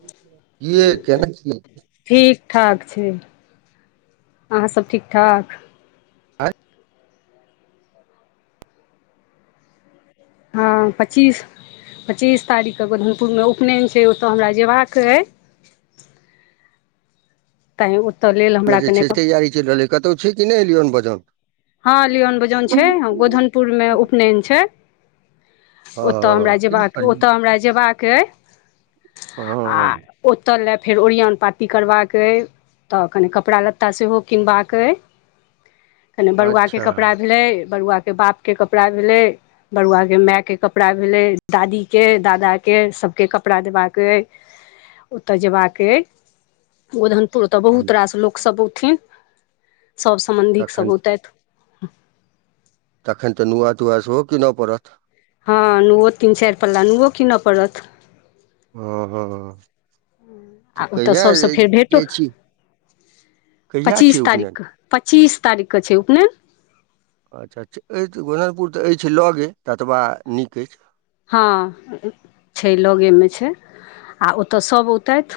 कि ये केना छिये। ठीक ठाक छैय अहाँ सब ठीक ठाक। हँ पच्चीस, पच्चीस तारीख के गोरधनपुर में उपनयन छै, ओतय हमरा जयबाक अइ। तैय। में जे छै तैयारी चलि रहलै कतहु छी। किने एलियौ हन बजन। हँ लिओन बजौन छै गोधनपुरमे उपनयन छैय। ह ओतय हमरा जेयबाक किनकर अ यौ? ओतय हमरा जेयबाक अइ। आ हँ ओत लऽ फेर ओरियान पाती करबाक अइ, तऽ कनि कपड़ा लत्ता सेहो किनबाक अइ। कनि बरुआके अच्छा कपड़ा भेलै। बड़ुआके बापके कपड़ा भेलै बरुआके मायके कपड़ा भेलै दादीके दादाके सभके कपड़ा देबाक अइ ओतऽ जेबाक अ गन आता तऽ बहुत रास लोकसभ औथिन। सब सम्बन्धिक तखन सब [unintelligible] तखन तऽ नुआ तुआ सेहो कीनय पड़त। हँ नुओ तीन चाइर पल्ला नुओ कीनय पड़त। अ हँ हँ तऽ आ ओतय कहिया सभसँ फेर भेटो जाइ छी कहिया छी उपनयन। च्चीस तारखके छै उपनैन। अच्छाऽ छा अछि गोननपुर तऽ अछि लगे ततबा नीक अछि। हँ छैय लगेमे छैय आ ओतय सभ औतेथ।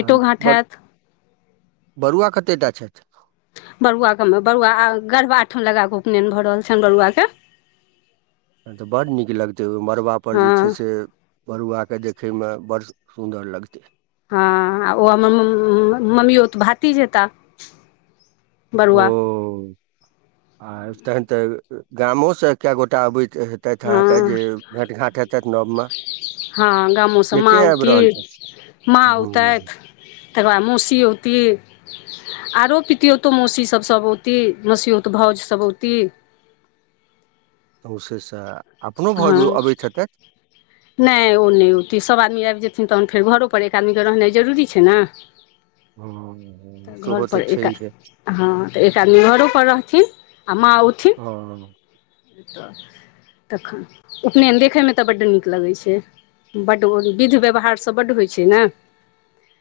आ बड़ बरुआ कते टा छैय। बरुआकेमे बरुआ गरबा ठाम लगा कऽ उपनयन भऽ रहल छनि बरुआके। ँ तऽ बड्ड नीक लगतै ओहि मड़बापर जे छै हँ से बरुआ के देखे में बड़ सुन्दर लगते। हँ ओ हमर मम्म मम्मिओत भातिज हेता। बरुआ ओ आ तहन तऽ गामो से कए गोटा आबैत हँ हेतथि नवमे हँ गामोसँ के माँ के आबि औती रहल छथि माँ औतैत हँ तकर बाद मौसी औती। आरो पितौतो मौसी सभ औती मौसीओत भौजसभ औती। औशे ष हँ नहि ओ नहि होती सब आदमी आबि जेतै। न तहन फेर घरोपर एक आदमीके रहनाइ जरूरी छैय ने। हँ तऽ घर सेहो पर एक आ छैहे हँ तऽ एक आदमी घरो पर रहथिन। आ माउथ ई हँ त तखन उपनैन देखय मे ते बड नीक लगै छै, बड ओ विध व्यवहार स बड्ड होय छै ने।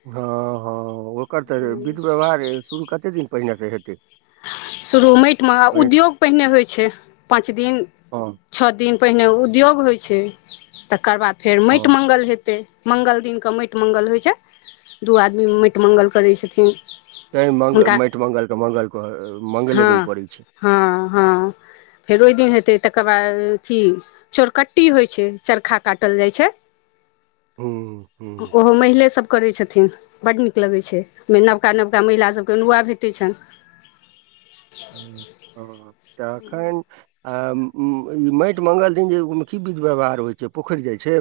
हँ हँ ओकर तऽ विध व्यवहार शुरू कते दिन पहिने तऽ हेतै शुरू मेएट मे पहिने उद्योग पेहना होय छै पाँच दिन, हँ छ दिन। पेहना उद्योग होय छै, तकर बाद फेर मेएट हँ मांगल हेतै। मंगल दिन के मेएट मंगल होय छै। दू आदमी मेएट मंगल करै छथिन। [unintelligible] तै मग मेएट मंगल के मंगल क हाँ-हाँ-हाँ। फेर ओय दिन हेतै, तकर बाद अथी चोरकट्टी होय छै, चरखा काटल जाय छै। हूँ हूँ उहो महिले सब करै छथिन। बड नीक लगै छै मे नबका-नबका महिला सबके नुआ भेटै छै। ह्म्म, ओ हो हो तखेन आ उम्म ई मेएट मंगल दिन जे उ मे की विध व्यवहार होय छै, पोखेर जाय छै।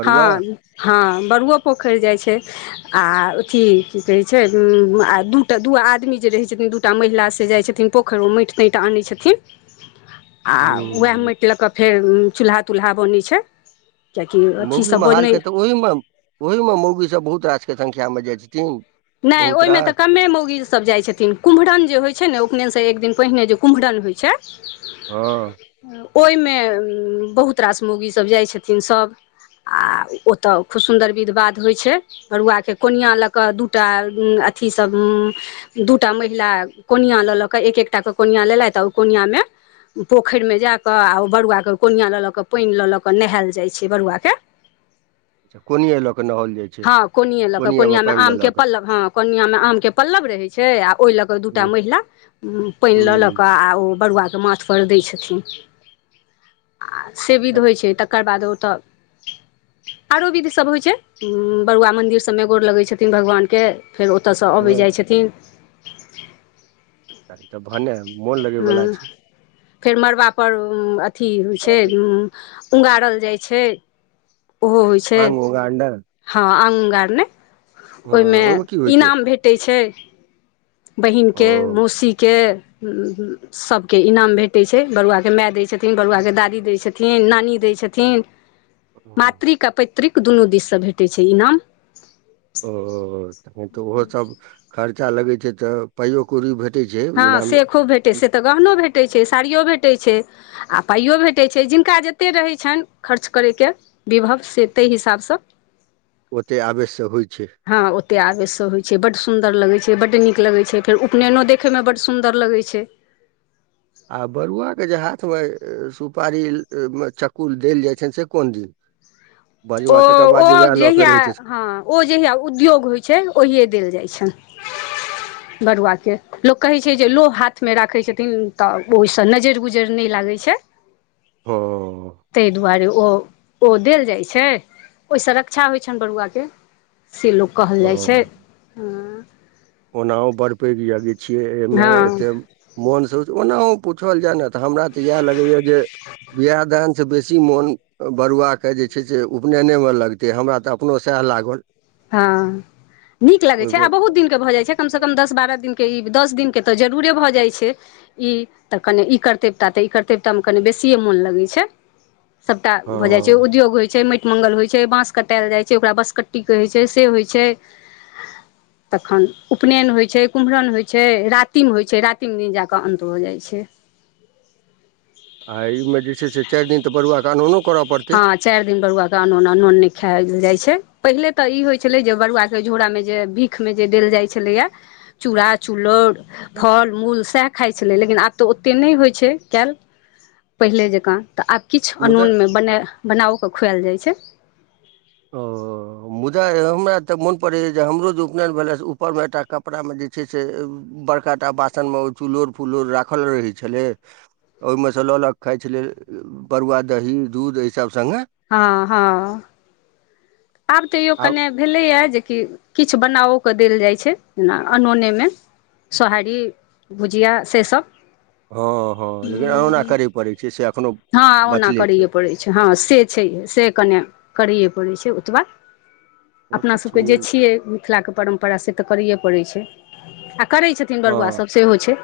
बरुआ हाँ, हाँ बड़ुओ पोखर जाय छै। आ अथी की कहै छै उम्म आ दूटा, दू आदमी जे रहै छथिन, दूटा महिला से जाय छथिन, पोखर मे मेएट-तेएट आनै छथिन। आ उहाए हूँ मेएट लऽ के फेर चूल्हा-तूल्हा बनै छै। कियाकी मौगी महाल के ते ओहि मे, ओहि मे मौगी सब बहुत आज के संख्या मे जाय छथिन। नै बहुत ओय मे ते रास कमे मौगी सब जाय छथिन, कुम्हरन जे होय छै ने उपनैन से ते एक दिन पहिने जे कुम्हरन होय छै। हाँ। ओय मे बहुत रास मौगी सब जाय छथिन सब आ ओता खूब सुन्दर विध-बाध होय छै, बरुआ के कोनिया लऽ कऽ दू टा उम्म अथी सब उम्म दूटा महिला कोनिया लऽ लऽ के एक एकटा के कोनिया लेलैत आ उ कोनिया मे पोखर मे जाके आ उ बरुआ के कोनिया लऽ लऽ के, पेएन लऽ लऽ के नेहाएल जाय छै बरुआ के। अच्छा कोनिये लऽ कऽ नहौल जाय छै, कोनिया मे पेएन ल ल के। तब हाँ कोनिया मे आम के पल्लव रहै छै आ ओय लऽ के दूटा हूँ महिला उम्म पेएन लऽ ल हूँ, के आ ओ बरुआके माथपर दै छथिन। आ से विध होइ छै तकर बाद ओ तब, आरो विध सब होइ छै, बरुआ मंन्दिर सबमे गोड़ लगै छथिन, भगवानके के फेर ओतयसं अबै हँ, जाइ छथिन। त भने मौन लगय वला छै। फेर मड़बा पर उम्म अ अथी छै उम्म उंगारल जाइ छै। आंग उगाड़ने हां, आंग उगाड़ने। ओहिमे की होइ छै इनाम भेटैत छै। ओ बहिनके, मौसीके, सभके इनाम भेटै छै, बरुआके माय दै छथिन, बरुआके दादी दै छथिन, नानी दै छथिन। हँ, मात्रिक अपे त्रिक दुनु दिससे भेटैत छै इनाम। ओ तखन त ओहो सब खर्च चा लगै छै त पाइयो कौड़ी भेट हां से खुब भेटै छै, से त गहनो भेटै छै, साड़ियो भेटै छै आ पाइयो भेटै छै, जिनका जतेक रहै छनि खर्च करैके विभव से ताहि हिसाबसं ओते आवेश से होइ छै हां ओते आवेश से होइ छै बड सुन् दर लगै छै, बड्ड नीक लगै छै, फेर उपनयनो देखैमे बड्ड सुन्दर लगै छै। आ बरुआके जे हाथमे सुपारी चक्कु देल जाइ छनि से कोन दिन? ओ, बरुआ तकर ओ बाद जे उएह लऽ के जहिया रहै छै हां ओ जहिया उद्योग होइ छैन ओहिये देल जाइ छनि। बरुआके, लोक कहै छै जे लौह हाथमे राखै छथिन त ओहिसं नजरि गुजरि नहि लागै छै। हँ तै दुआरे। ओ, ओ देल जाइ छै, ओहिसं रक्षा होइ छनि बरुआके। से लोक कहल जाइ छै। हुं ओना ओ बर पैघ यादिक छियै एहिमे हँ एते मोन से ओनाओ पुछल जाय ने त हमरा यैह लगैये जे बिियाह दान सबसे बेसी मोन बरुआके जे छै से उपनयनेमे लगतै, हमरा त अपनो सएह लागल। हां, नीक लगै छै ओहिमे आ बहुत दिन के भ जाइ छै। कमसे कम दस बारह दिनके इ, दस दिनके त जरूरे भ जाइ छै इ त कने इ करतेवता त इ करतेवतामे कनि बेसिए मोन लगै छै। सभटा भ जाइ छै, हँ उद्योग होइ छै, माटि मंगल होइ छै बाँस कटाल जाइ छै ओकरा बाँस कट्टी कहै छै से होइ छै तखन उपनयन होइ छै कुम्हरम होइ छै रातिम होइ छै रातिम दिन जाकऽ अन्त भऽ जाइ छै। आ एहिमे जे छै से चारि दिन तऽ बड़ुआके अनोनो करय पड़तै हँ चारि दिन बरुआ के आनोना नोन नहि खायब। कहल जाय छै। पहिले तऽ ई होइत छलै जे बरुआके झोरामे जे भीखमे जे देल जाइत छलैया चूड़ा-चुल्लौड़ फल-मूल सेह खाइ छलै लेकिन आब तऽ ओते नहि होइ छै कयल पहिले जकाँ तऽ आब किछु मुदा अनून मे बने बनाओके खुएल जाइ छै। ओ मुदा एहो हमरा तऽ मन परैया जे हमरो जे उपनयन भेला से उपर मे एकटा कपड़ा मे जे छै से बड़काटा बासन मे ओ चुल्लुर-फुल्लुर राख रहे छलै। ओहिमे स ल ल क खाय छलियै। बड़ुआ दही-दूध अहि सब हँ हँ आब तऽ यो आब कने भेलैएा जे कि किछु बनाओे क देल जाइ छै अनोनेमे सोहारी भुजिया से सब हँ हँ लेकिन अनोना करय पड़ै छै से एखनो हँ ओना करैए पड़ै छै हँ से छै से कने करैए परै छै ओ एतबा ओ तऽ अपनासभके छै जे छियै मिथिलाके परम्परा से तऽ करैए पड़ै छै। आ करै छथिन बरुआ सब सेहो छै।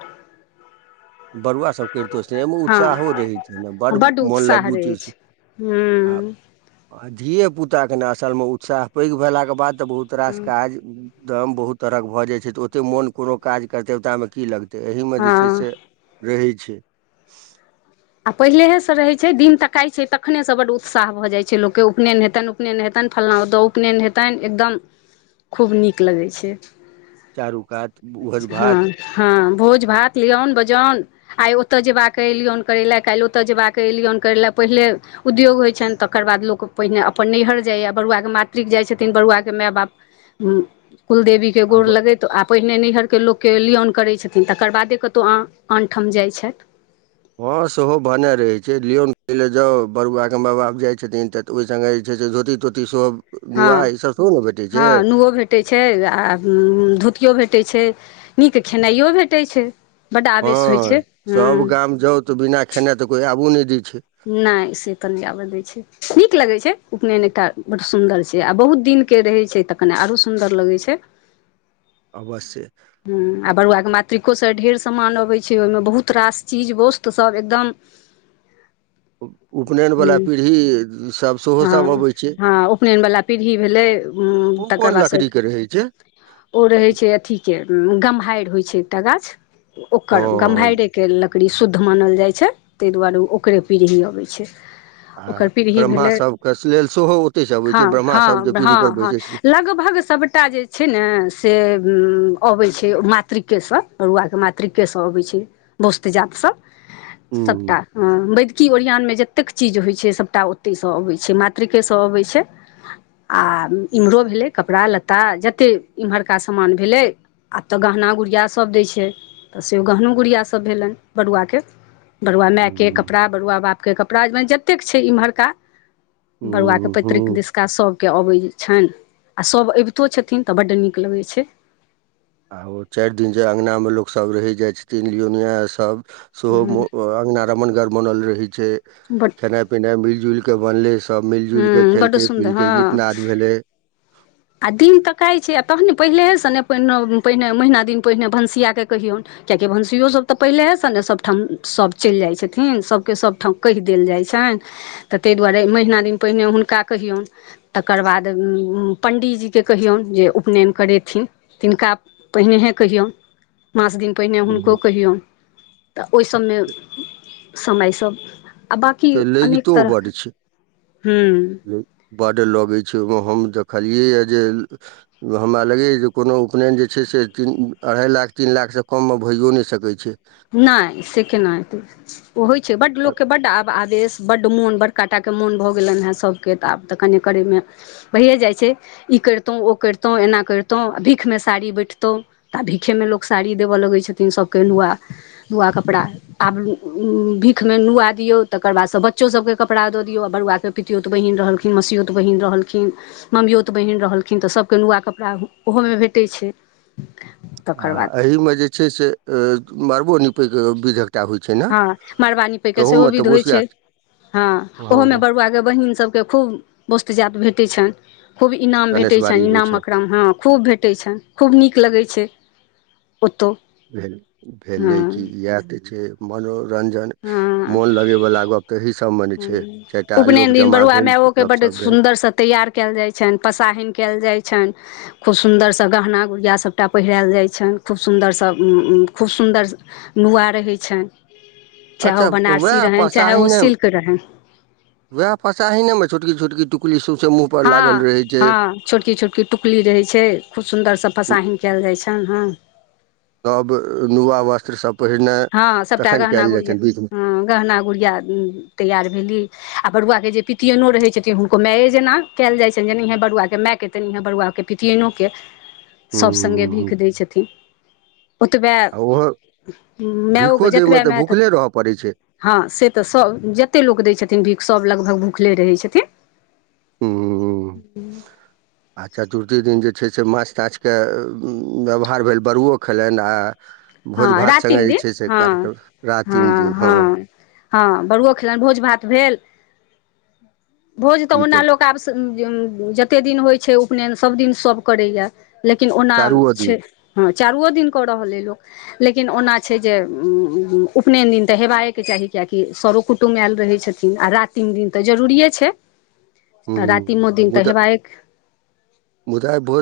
बरुआसभ करितहु सेहे‌ मे हँ उत्साहो रहैत छै बड्ड मोन उत्साह लगू रहै चीज छै हूँ आ धियएपुताके ने असलमे उत्साह पैघ भेलाके बाद तऽ बहुत रास काज दम बहुत तरह के भए जाय छै ओते मोन कोनो काज करते ओता में की लगते तऽ एहिमे जे छै हँ से रहै छै आ पहिलेहेसँ रहै छै दिन तकाइत छै तखनेसँ बड उत्साह भऽ जाइ छै लोककेँ उपनयन हेतनि उपनयन हेतनि फल्लाँ उतऽ उपनयन हेतनि एकदम खूब नीक लगै छै। चारू कात भोज हँ भात हँ भोज भात लिअउन बजउन आइ ओतय जेबाक एय लियौन करै लेए काल्हि ओतय जयबाक एय लियौन करै लेए पहिले उद्योग होइ छनि तकर बाद लोक पहिने अपन नैहर जाइए बरुआके मातृक जाइत छथिन बरुआके माय-बाप कुल देवी के आ गोड़ ब- लगेत आ पहिने नैहर के लोकके लिऑन करै छथिन तकर बादे कतौ आनठाम जाइ छथि। हँ सेहो भने रहैत छै लियौन करै लेए जाउ बरुआके माय-बाप जाइत छथिन तऽऽ ओहि सङ्गे जे छै से धोती-तोती सेहो हाँ, नुआ ईसभ सेहो ने भेटै छै हाँ नुओ भेटै छै आ उम्म धोतियो भे टै छै, नीक खेनाइयो भेटै छै। बड्ड आवेश होइ हाँ छै सब हूँ गाम जौउ तऽ बिना खेना ते कोई आबू ने। नहि से कनी आबे दै छै। नीक लगै छै उपनयन एकटा बड्ड सुन्दर छै आ बहुत दिनके रहै छै तऽ कने आरो सुन्दर लगै छै। अवश्य। ह्म्म आ बरुआ के मातृको से ढेर समान अबै छै, ओय मे बहुत रास चीज, वस्त्र सब एगदम उपनयनवला ह्म्म, पीढ़ी सभ सेहो सभ हाँ अबै छै हाँ उपनैन बला पीढ़ी भेलै, उम्म ओ तकर कोन बाद से लकड़ीके रहै छै ओ रहै छै अथी गम्हाएर होय छै एकटा गाछ। ओकर हँ गम्हाएरे के ल कड़ी शुद्ध मानल जाय छै तै दुआरे उ ओकरे पीढ़ी अबै छै। आ ओकर पीढ़ी ब्रह्मा भेले, सबके लेल सेहो ओतहिसँ अबै छै ब्रह्मा सब जे पीढ़ी पर हाँ-हाँ-हाँ-हाँ बैसै छै लगभग सबटा जे छै ने से उम्म हुं। अबै छै मातृके से, बरुआ के मातृके से अबै छै वस्त्र जात सब। हूँ सबटा अ वेदकी ओरियान मे जे तेक चीज होय छै सबटा ओते से अबै छै, मातृकेे से अबै छै आ इम्हरो भेलै कपड़ा लत्ता जते इम्हरका समान भेलै। आब ते गहना गुड़िया सब दै छै तऽ से गहनो गुड़िया सब भेलन बरुआ के। बरुआ माय के हूँ कपड़ा, बरुआ बाप के कपड़ा मने जतेक छै इम्हरका बरुआ के हूँ पैतृक हूँ दिसका सबके अबै छैन आ सब एबतो छथिन तऽ बड नीक लगै छै। आ ओ चार दिन जे अंगना मे लोक सब रहै जाए छथिन लियोनिया सब। सोहो मु अ अंगना रमणगर बनल रहै छै, बड खेना पीना मिल-जुल के बनले सब मिल-जुल के हूँ बड्ड खेलकै, सुन्दर पीलकै, हँ गीत-नाद भेले। आ दिन तकै छै आ तहने पहिलेहे सने [unintelligible] पहिने महीना दिन पहिने भनसिया केँ कहियौन, कियाकि भनसियो सब तऽ पहिलेहे से ने सब ठाम सब चैल जाय छथिन, सबके सब ठाम कैह देल जाय छैन तऽ तै दुआरे महिना दिन पहिने हुनका कहियौन, तकर बाद उम्म पण्डीजी केँ कहियौन जे उपनैन करेथिन, तिनका पहिनेहे केहयौन। माँस दिन पहिने हुनको हूँ। कहियौ। तऽ ओय सब मे समय सब आ बाकी से अनेक लगितो तरह, बड्ड ह्म्म। बड लगै छै, ओय मे हम देखलियै या जे हमरा लगैए जे कोनो उपनैन जे छै से तीन, अढ़ाई लाख, तीन लाख से कम मे भएयो नै सकै छै। नै से केना एते। उ होय छै बड लोक के बड्ड आ आवेश बड मोन बड़काटा के मोन भऽ गेलैन हेन सबके तऽ आब ते कनि करैमे भयिये जाय छै ई करितों, ओ करितों, एना करतौ आ भीखमे साड़ी बैठतौ तऽ आ भीखेमे लोक साड़ी देबै लगै छथिन सबके नुआ। नुआ कपड़ा आब उम्म भीखमे नुआ दियौ, तकर बादसँ बच्चो सबके कपड़ा दऽ दियौ आ बरुआ के पितियोतऽ बहीन रहलखिन, मसयोतऽ बहीन रहलखिन, मम्मयोतऽ बहीन रहलखिन तऽ सबके नुआ कपड़ा उहो मे भेटै छै। आ तकर बाद एही में जे छै से अ मरबो नि [unintelligible] विध। एकटा होइ छै ने हँ मड़बा नीपैके सेहो तहूमे तऽ विध होइत बसिया छै हँ ओहोमे बरुआके बहिन सभके खूब बस। त जात भेटैत छै न। खूब इनाम भेटै कनेसबारी छनि होइ इनामकम हँ खूब भेटै छनि खूब नीक लगै छै। ओतौ भेल, हँ भेलै कि इहाए तऽ छै मनो रंजन मोन लगैवला गप ते ही ह्म्म उपनयन दिन बरुआ भेल मायओके बड्ड गपशप भेल सुन्दरसँ तैयार कयल जाइ छनि पसाहहिन कयल जाइ छनि। खूब सुन्दरसँ गहना गुड़िया सभटा पहिरायल जाइ छनि खूब सुन्दरसँ खूब सुन्दर नुआ रहै छनि। चाहे ओ अच्छा बनारसी उएह रहै चाहे ओ पसाहिने सिल्क। रहनि वएह पसा ही ने मे छोटकी। [unintelligible] लागल हँ रहै छै हँ छोटकी छोटकी टुकली रहैत छै खूब सुन्दरसँ फसाहिन कयल जाइत छै। तानहां। नव नुआ वस्त्र सब। हँ सभटा गहना गुड़िया हँ गहना गुड़िया तैयार भेली। आ बरुआके जे पितियएनो रहै छथिन हुनको मायए जेना कयल जाइत छनि जेनाएह बरुआके मायकेँ तेएे बरुआके पितियनोके। सभ सङ्गे भीख हुँ दै छथिन। ठीक। ओतबै। आओर ओहो मै ओ के भिखो जेतबा दैमे तऽ मै त भुखले रहऽ पड़ै छै ह से त स जत्ते लोक दे। भीख सब लगभग भुखले रहै छथिन। आ चतुर्थी दिन जे छै से माछ ताछके व्यवहार भेल बरुओ खेलनि आ। भोज हँ भात सङ्गे रातिम जे दिन छै से हँ कार्यक्रम रातिम दिन हँ। हँ बड़ुओ खेलनि भोज भात भेल। भोज तऽ ओना लोक आब। जतेक दिन होइ छै उपनयन सभदिन सभ करैए। लेकिन ओना चारूओ दिन छै हँ। चारुओ दिन क रहले लोक। लेकिन ओना छै जे उपनयन दिन तऽ हेबाकएके चाही किएकि सरो कुटुम आयल रहै छथिन आ रातिम दिन तऽ जरूरिए छै। तऽ राति म हुँ दिन तऽ मुदा हेबा एक। मुदा भोज